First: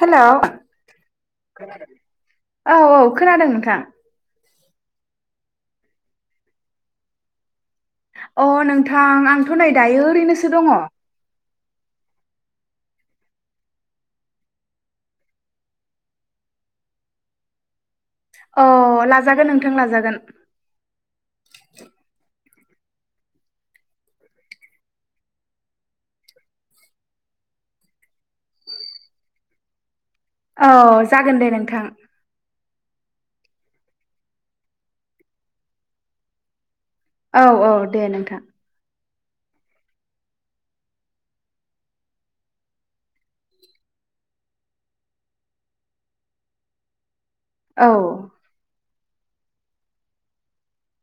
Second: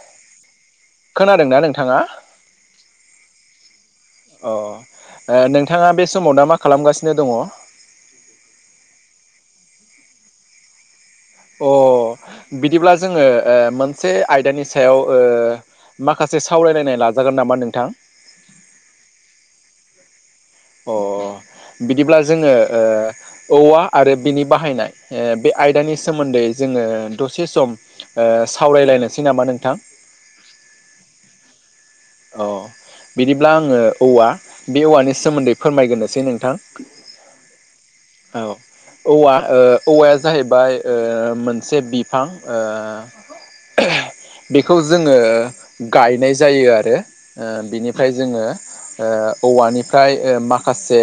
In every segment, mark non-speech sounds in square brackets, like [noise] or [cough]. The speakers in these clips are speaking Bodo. हेलौ, खोनादोंना खोनादों? नोंथाङा औ औ खोनादों नोंथां। अ ओ नोंथाङा बे समाव दा मा खालामगासिनो दङ? अ नोंथां आंथ' नै दायो ओरैनोसो दङ। अ बिदिब्ला जोङो ओ मोनसे आयदानि सायाव ओ माखासे सावरायलायनाय लाजागोन नामा नोंथां? ओं लाजागोन। अ बिदिब्ला जोङो ओ औवा आरो बिनि बाहायनाय बे आयदानि सोमोन्दै जोङो दसे सम ओ सावरायलायनोसै नामा नोंथां? औ जागोन दे नोंथां। अ बिदिब्ला आङो औवा बे औवानि सोमोन्दै फोरमायग्रोनोसै नोंथां। औ औ दे औ नोंथां। औवा ओ औवाया जाहैबाय ओ मोनसे बिफां ओ बेखौ जोङो गायनाय जायो आरो। ओ औ बिनिफ्राय जोङो ओ औवानिफ्राय ओ माखासे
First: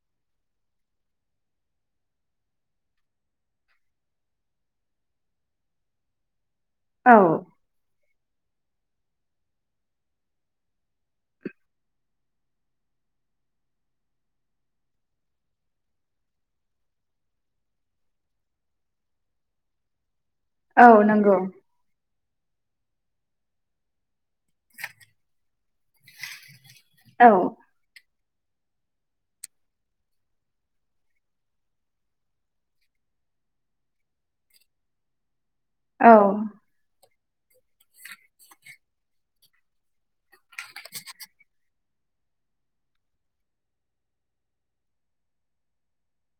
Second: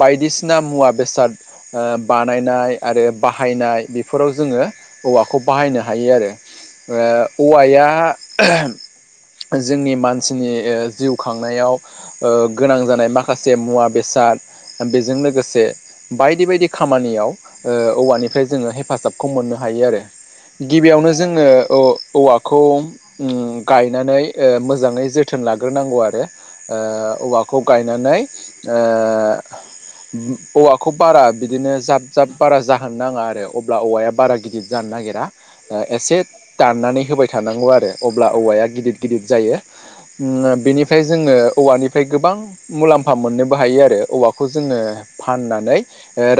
बायदिसिना मुवा बेसाद ओ बानायनाय आरो बाहायनाय बेफोराव जों ङो औवाखौ बाहायनो हायो आरो। औ ओ औवाया जोंनि मानसिनि जिउ खांनायाव ओ गोनां जानाय माखासे मुवा बेसाद। बेजों लोगोसे बायदि बायदि खामानियाव ओ औवानिफ्राय जोङो हेफाजाबखौ मोननो हायो आरो औ गिबियावनो नंगौ जोङो औवाखौ उम गायनानै ओ मोजाङै जोथोन लाग्रोनांगौ आरो ओ औ औवाखौ गायनानै ओ औवाखौ बारा बिदिनो जाब जाब बारा जाहोनो नाङा आरो अब्ला औवाया बारा गिदिर जानो नागिरा औ एसे दाननानै होबाय थानांगौ आरो अब्ला औवाया गिदित गिदित जायो। बेनिफ्राय जोङो औवानि गोबां मुलाम्फा मोननोबो हायो आरो औवाखौ जोङो फाननानै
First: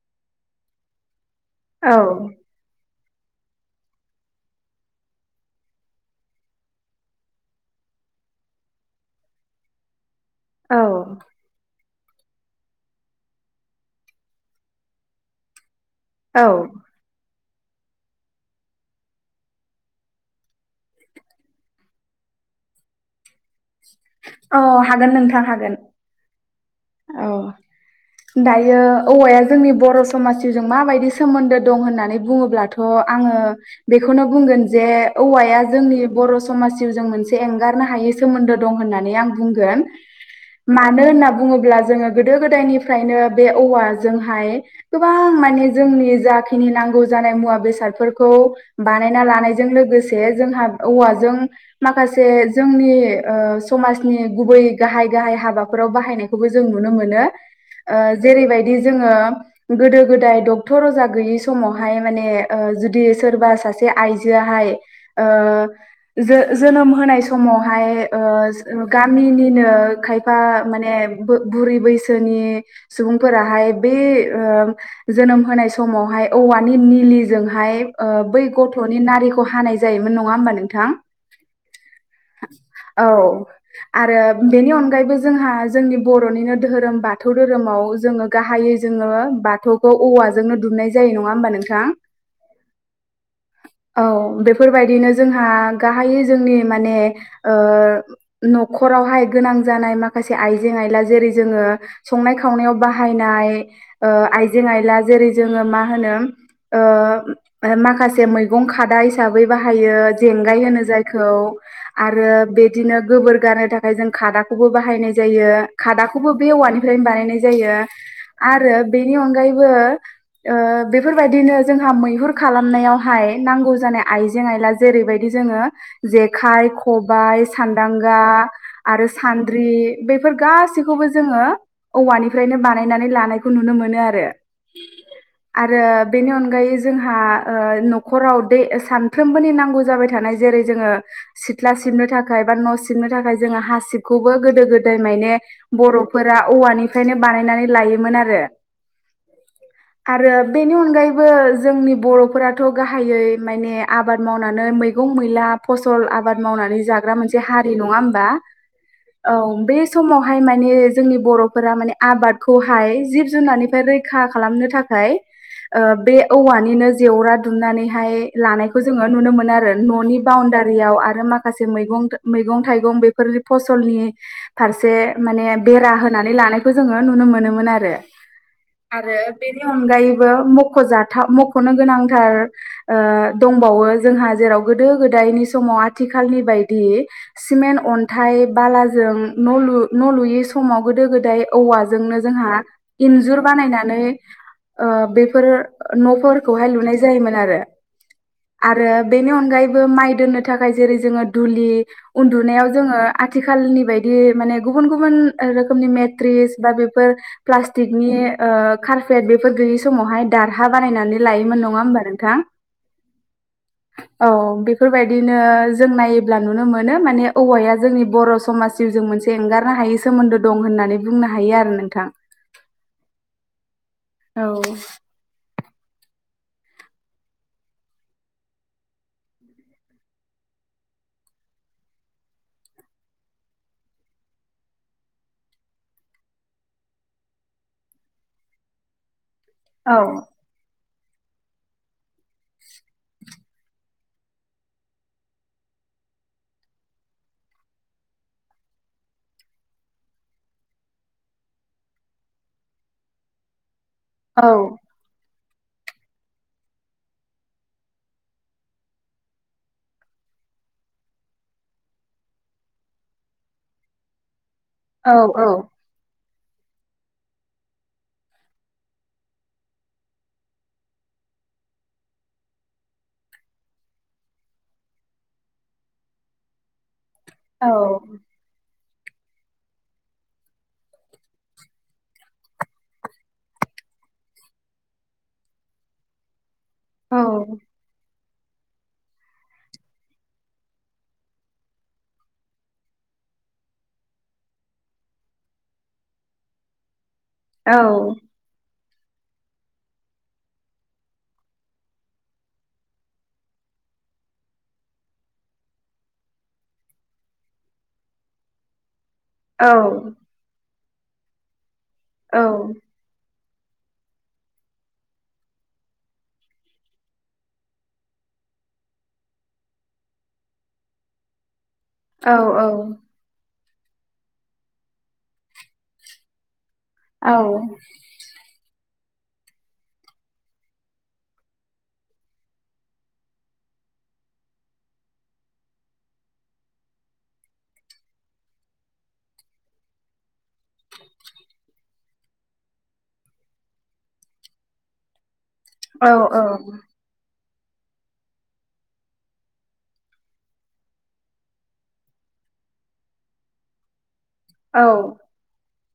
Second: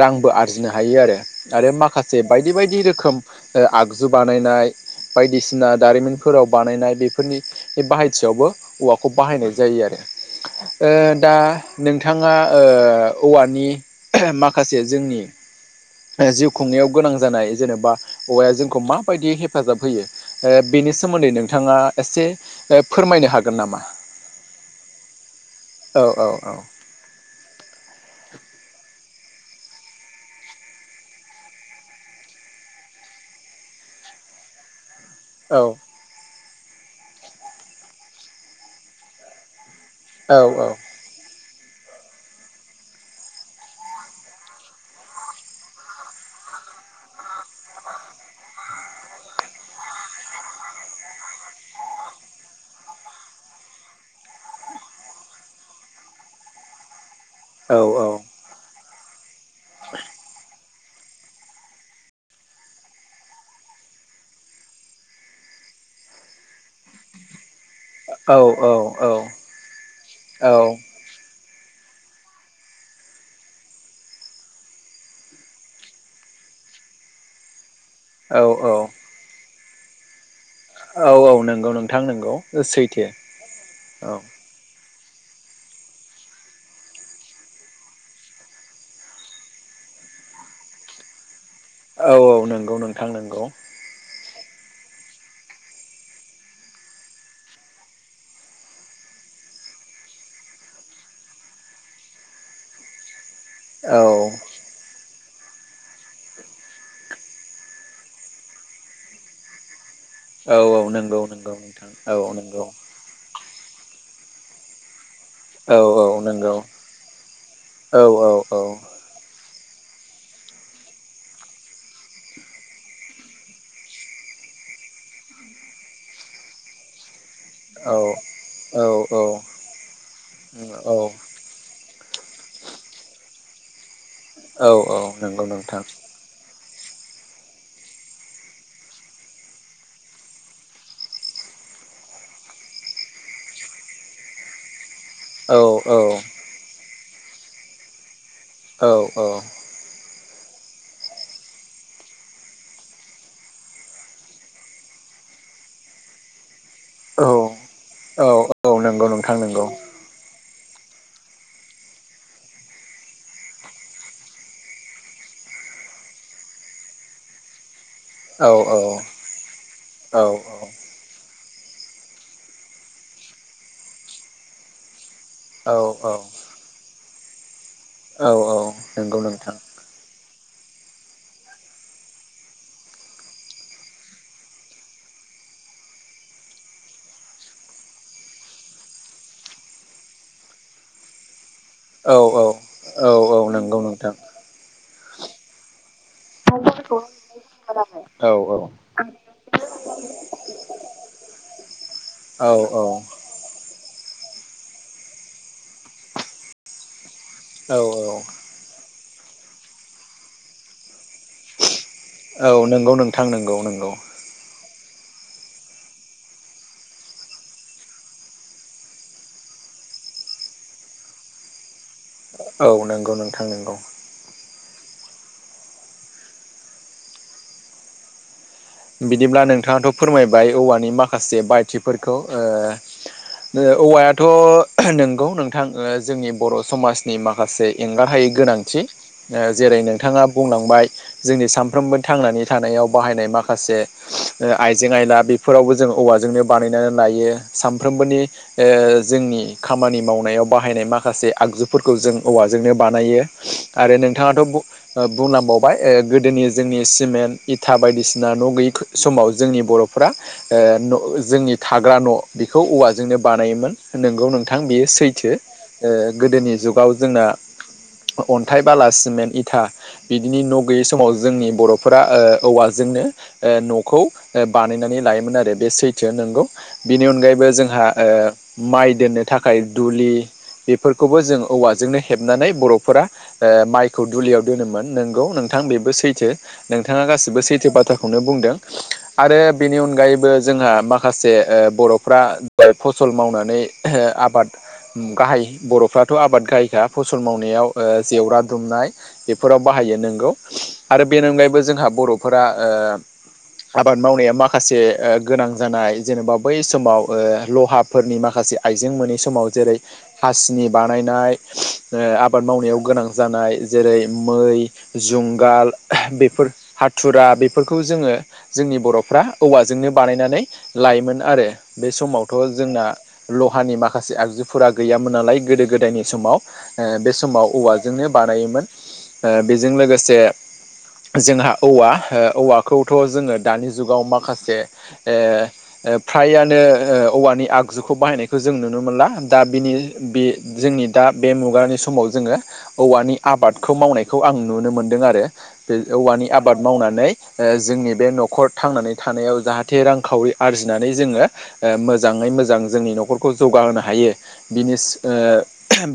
रांबो आरजिनो हायो। बुजिनो हायो आरो आरो माखासे बायदि बायदि रोखोम आगजु बानायनाय बायदिसिना दारिमिनफोराव बानायनाय बे फोरनि बाहायथियावबो औवाखौ बाहायनाय जायो आरो औ ओ दा नोंथाङा ओ औवानि माखासे जोंनि औ जिउ खुंनायाव गोनां जानाय जेनेबा औवाया जोंखौ माबायदि हेफाजाब होयो बेनि सोमोन्दै नोंथाङा एसे फोरमायनो हागोन नामा? अ हागोन नोंथां हागोन औ औ औ औ [inaudible] दायो औवाया जोंनि बर' समाजजों माबायदि सोमोन्दो दं होननानै बुङोब्लाथ' आङो बेखौनो बुंगोन जे औवाया जोंनि बर' समाजयाव जों मोनसे एंगारनो हायै सोमोन्दो दं होननानै आं बुंगोन मानो होनना बुं ङोब्ला जोङो गोदो गोदायनिफ्रायनो बे औवाजोंहाय गोबां माने जोंनि जा बाखिनि नांगौ जानाय मुवा बेसादफोरखौ बानायना लानायजों लोगोसे जोंहा औवाजों माखासे जोंनि ओ समाजनि गुबै गाहाय गाहाय हाबाफोराव बाहायनाय औबो जों नुनो मोनो ओ जेरैबायदि जोदो गोदाय दक टर अरजा गैयि समावहाय माने जुदि सोरबा सासे आइजोआहाय ओ जे जोनोम होनाय समावहाय ओ औ-औ-औ-औ-औ-औ-औ-औ-औ-औ-औ-औ-औ-औ-औ-औ गामिनिनो खायफा माने बुरै बैसोनि सुबुंफोराहाय बे ओ जोनोम होनाय समावहाय औवानि निलिजोंहाय बै गथ'नि नारिखौ हानाय जायोमोन नङा होमबा नों थां नंगौ नोंथां नंगौ सैथो औ आरो बेनि अन गायबो जोंहा जोंनि बर'निनो धोरोम बाथौ धोरोमाव जोङो गाहायै जोङो बाथौखौ औवाजोंनो दुमनाय जायो नङा होनबा नों औ औ नंगौ नोंथां नंगौ औ बेफोरबायदिनो जोंहा गाहायै जोंनि माने ओ न'खरावहाय गोनां जानाय माखासे आइ आइ जें आयला जेरै जोंङो संनाय खनाय बनाय ओ औ-औ-औ आइें आइला जेरै जोङो मा होनो ओ माखासे मैगं खादा हिसाबै बाहायो जेंगाय होनो नंगौ जायखौ नंगौ नोंथां औ आरो नंगौ बिदिनो गोबोर गारनो थाखाय जों खादाखौबो बायनाय जायो औ-औ खादाखौबो बे नंगौ औवानिफ्रायनो बानायनाय जायो आरो बेनि अनगायैबो ओ बेफोरबायदिनो जोंहा मैहुर खालामनायावहाय नांगौ जानाय आइजें आइला जेरै जेरै बायदि जोंङो जेखाय खबाय सानदांगा आरो औ-औ-औ-औ-औ-औ-औ-औ सान्द्रि बेफोर गासैखौबो जोङो औवानिफ्रायनो बानायनानै लानायखौ नुनो मोनो नंगौ नोंथां आरो बेनि अनगायै जोंहा ओ न खराव दै सानफ्रोमबोनि नांगौ जाबाय थानाय जेरै सिथ्ला सिबनो थाखाय बा न' सिबनो थाखाय जोङो हासिबखौबो गोदो गो दाय माने बर'फोरा औवानिफ्रायनो बानायनानै लायोमोन आरो औ औ आरो बेनि अनगायैबो जोंनि बर'फोराथ' गाहायै माने आबाद मावनानै मैगं मैगं मैला फसल आबाद मावनानै जाग्रा मोनसे हारि नङा होमबा नंगौ औ नोंथां नंगौ बे समावहाय माने जोंनि बर'फोरा माने आबादखौहाय जिब जुनारनिफ्राय रैखा खालामनो थाखाय ओ बे औवानिनो जेवरा दुमनानै हायो लानायखौ जोङो नुनो मोनो आरो न'नि औ-औ-औ-औ-औ-औ-औ बाउणारियाव आरो मा माखासे मैगं मैगं थाइगं बेफोरनि फसलनि फारसे माने बेरा होनानै लानायखौ जोङो नुनो मोनोमोन आरो आरो नंगौ नोंथां बेनि अनगायैबो मखजाथाव मखनो गोनांथार ओ दं बावो जोंहा जेराव गोदो गोदायनि समाव आथिखालनि बायदि सिमेन्ट अन्थाइ बालाजों न न लुयि समाव गोदो गोदाय औ औवाजोंनो जोंहा औ औ इन्जुर नंगौ बानायनानै नोंथां। ओ बेफोर नफोरखौहाय लुनाय जायोमोन आरो औ आरो बेनि अनगायैबो माइ दोननो थाखाय जेरै जोङो दुलि उन्दुनायाव जोङो आथिखालनि बाय दि माने गुबुन गुबुन रोखोमनि मेट्रिस बा बेफोर औ प्लासथिकनि औ ओ खार क्लेट बेफोर गैयि समावहाय दारहा बानायनानै लायोमोन नङा होमबा नोंथां? औ नोंगौ नोंथां नंगौ नंगौ औ बेफोरबायदिनो जों नायोब्ला नुनो मोनो माने औवाया जोंनि बर समाजनि जिउजों मोनसे एंगारनो हायै सोमोन्दो दं होननानै बुंनो हायो आरो नोंथां औ नंगौ नोंथां नंगौ औ बिदिब्ला नोंथाङाथ फोरमायबाय औवानि माखासे बाहायथिफोरखौ ओ ओ औवायाथ नंगौ नोंथा जोंनि बर समाजनि माखासे एंगारहायि गोनांथि ओ जेरै औ नोंथाङा बुंलांबाय जोंनि सानफ्रोमबो थांनानै थानायाव बाहायनाय माखा खासे ओ आइजें आयला बेफोरावबो जों औवाजोंनो बानायनानै लायो सानफ्रोमबोनि ओ जोंनि खामानि मावनायाव बाहायनाय माखासे आगजुफोरखौ जों औवाजोंनो बानायो आरो नोंथाङाथ औ बु ओ बुंलांबावबाय गोदोनि जोंनि सिमेन्ट इथा बायदिसिना ना न गैयि समाव जोंनि बरफोरा ओ जोंनि थाग्रा न बेखौ औवाजोंनो बानायोमोन नोंगौ नोंथां बेयो औ सैथो ओ गोदोनि जुगाव जोंना अन्थाइ बाला सिमेन्ट इथा बिदिनि न गैयै समाव जोंनि बरफोरा ओ औवाजोंनो ओ नखौ बानायनानै लायोमोन आरो बे सैथो नंगौ। बिनि अनगायैबो औ जोंहा ओ माइ दोननो थाखाय दुलि बेफोरखौबो जों औवाजोंनो हेबनानै बरफोरा ओ माइखौ दुलियाव दोनोमोन नंगौ नोंथां थां बेबो सैथो नोंथाङा औ गासिबो सैथो बाथ्राखौनो बुंदों। आरो बेनि अनगायैबो जोंहा माखासे ओ बरफ्रा फसल मावनानै आबाद गाहाय बरफ्राथ आबाद गाहाय खा फसल मावनायाव औ ओ जेवरा दुमनाय बेफोराव बाहायो नंगौ आरो बेनि अनगायैबो जोंहा बरफोरा ओ आबाद मावनाया माखासे ओ गोनां जानाय जेनेबा बै समाव ओ लहाफोरनि माखासे आइजें मोनि समाव जेरै हासिनि बानायनाय ओ औ आबाद मावनायाव गोनां जानाय जेरै मै जुंगाल बेफोर हाथुरा बे बेफोरखौ जोङो जोंनि बरफ्रा औवाजोंनो बानायनानै लायोमोन आरो बे औ समावथ जोंना औ ल हानि माखासे आगजुफोरा गैयामोन नालाय गोदो गोदायनि समाव। ओ बे औ समाव औवाजोंनो बानायोमोन। ओ बेजों लोगोसे जोंहा औवा ओ औवाखौथ जोङो दानि जुगाव माखासे ए ए फ्रायानो ओवा नि आगजुखौ बाहायनायखौ जों नुनो मोनला दा बिनि बे जोंनि दा बे मुगानि समाव जोङो औवानि आबादखौ मावनायखौ आं नुनो मोनदों आरो बे औवानि आबाद मावनानै ओ जोंनि बे नखर थांनानै थानायाव जाहाथे रांखावरि आरजिनानै जोङो ओ मोजाङै मोजां जोंनि नखरखौ जौगाहोनो हायो बिनि औ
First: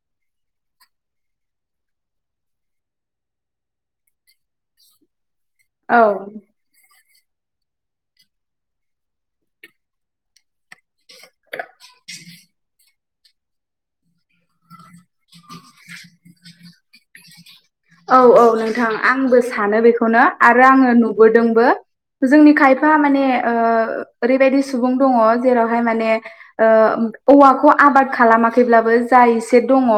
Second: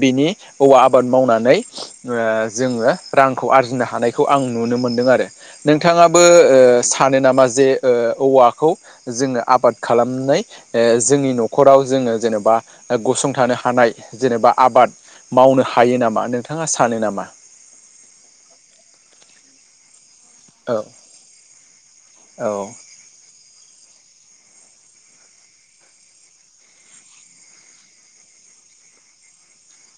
बिनि औवा आबाद मावनानै ओ जोङो रांखौ आरजिनो हानायखौ आं नुनो मोनदों आरो औ नोंथाङाबो ओ सानो नामा जे ओ औवाखौ जोङो आबाद खालामनाय ओ जोंनि न'खराव जोङो जेनेबा गसंथानो हानाय। जेनेबा आबाद मावनो हायो नामा नोंथाङा सानो नामा? औ औ नोंथां आंबो सानो बेखौ खौनो आरो औ आङो नुबोदोंबो जोंनि औ खायफा माने ओरैबायदि सुबुं दङ जेरावहाय माने औवाखौ आबाद खालामाखैब्लाबो जा खायसे दङ।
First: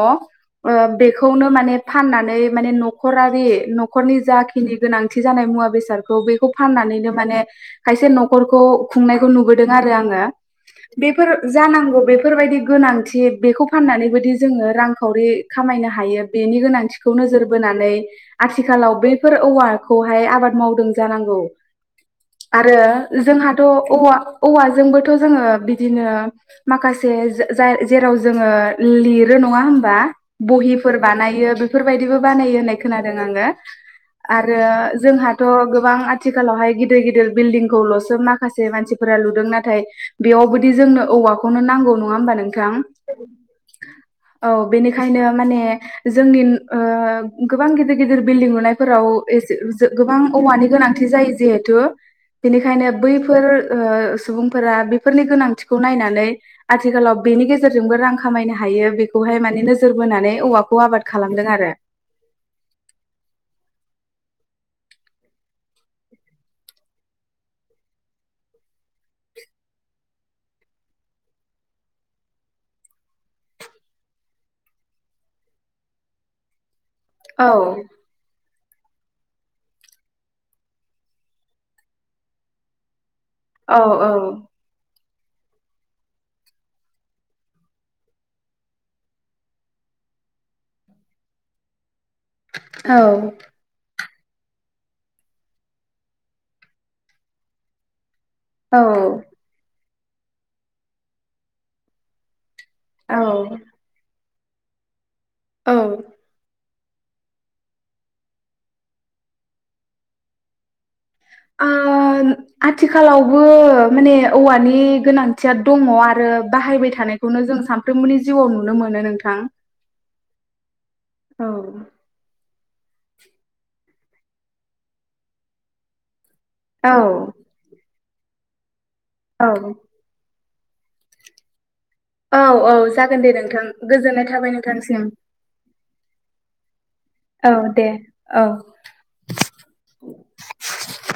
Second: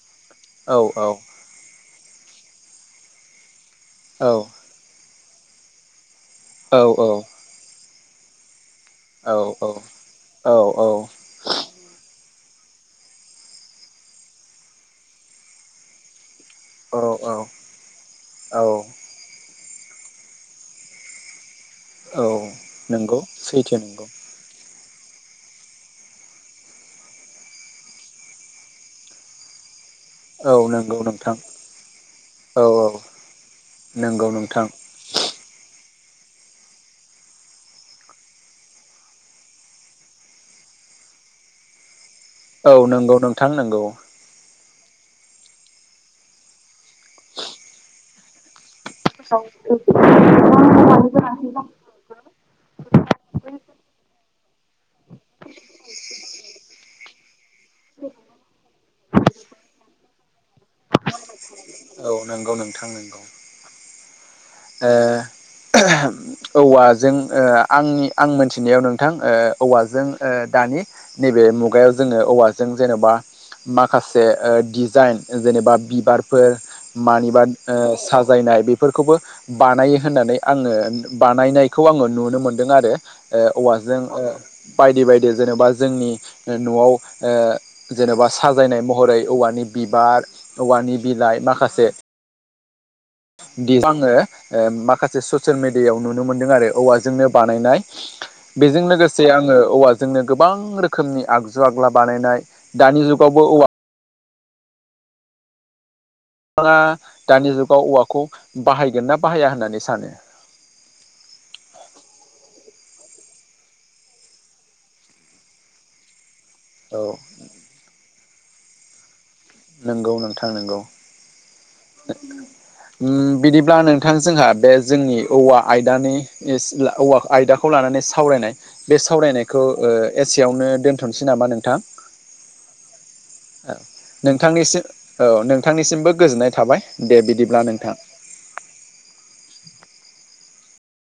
औ ओ औ बेखौनो माने फाननानै माने न'खरारि न'खरनि औ जाखिनि गोनांथि आथि जानाय मुवा बेसादखौ बेखौ फाननानैनो औ माने खायसे न'खरखौ [unintelligible] औ खुंनायखौ नुबोदों आरो आङो बेफोर जानांगौ बेफोरबायदि गोनांथि बेखौ फाननानै बदि जोङो रांखावरि खामायनो हायो बेनि गोनांथिखौ नोजोर औ बोनानै औ आथिखालाव बैफोर औवाखौहाय आबाद मावदों जानांगौ औ आरो नंगौ जोंहाथ' सैथो नंगौ औवा औवाजोंबो बेखौ जोङो बिदिनो माखासे जेराव जोङो लिरो नङा होमबा औ बहिफोर नंगौ नोंथां बानायो बेफोरबायदिबो बानाय औ होननाय औ खोनादों आङो नंगौ आरो नोंथां जोंहाथ' गोबां आथिखालावहाय गिदिर गिदिर बिल्डिंखौल'सो माखासे मानसिफोरा लुदों नाथाय बेयावबोदि जोंनो औवाखौनो नांगौ नंङा होमबा नोंथां औ नंगौ नोंथां नंगौ औ बेनिखायनो माने जोंनि गोबां गिदिर गिदिर बिल्डिं लुनाय। फोराव एसे गोबां औवानि गोनांथि जायो गोनांथि दं जिहेथु बेनिखायनो बैफोर सुबुंफोरा बेफो ओ सुबुंफोरा गोनांथिखौ नायनानै आथिखालाव बेनि गेजेरजोंबो रां खामायनो हायो बेखौहाय माने नोजोर बोनानै औवाखौ आबाद खालामदों आरो औ नंगौ नोंथां नंगौ। ओ। औवाजों आंनि आं मोनथिनायाव नोंथां औवाजों दानि नैबे बे मुगायाव जोङो औवाजों जेन'बा माखासे दिजाइन जेनेबा बिबारफोर मानिबा औ साजायनाय बेफोरखौबो बानायो होननानै आङो बानायनायखौ आङो नुनो मोनदों आरो। ओ औ औवाजों ओ बायदि-बायदि जेन'बा जोंनि न'आव ओ जेनेबा साजायनाय महरै औवानि बिबार औवानि बिलाइ माखासे दिखांङो ओ माखासे ससियेल मेडियायाव नुनो मोनदों आरो औवाजोंनो बानायनाय औ बेजों लोगोसे आङो औवाजोंनो गोबां रोखोमनि आगजु आग्ला बानायनाय दानि औ जुगावबो औवा औ। बिथाङा दानि जुगाव औवाखौ बाहायगोन ना बाहाया होननानै सानो। ओ आथिखालावबो माने औवानि गोनांथिया दङ आरो। बाहायबाय औ थानायखौनो जों सानफ्रोमबोनि जिउआव नुनो मोनो नोंथां। नंगौ नोंथां नंगौ। औ उम बिदिब्ला नोंथां जोंहा बे जोंनि औवा आयदानि। एस-ला औवा आयदाखौ लानानै सावरायनाय बे सावरायनायखौ औ ओ एस सेयावनो दोनथ'नोसै नामा नोंथां औ-औ। जागोन दे नोंथां गोजोननाय थाबाय नोंथांनिसिम नोंथांसिम औ नोंथांनिसिमबो गोजोननाय थाबाय दे औ बिदिब्ला दे। नोंथां औ। [unintelligible] [unintelligible]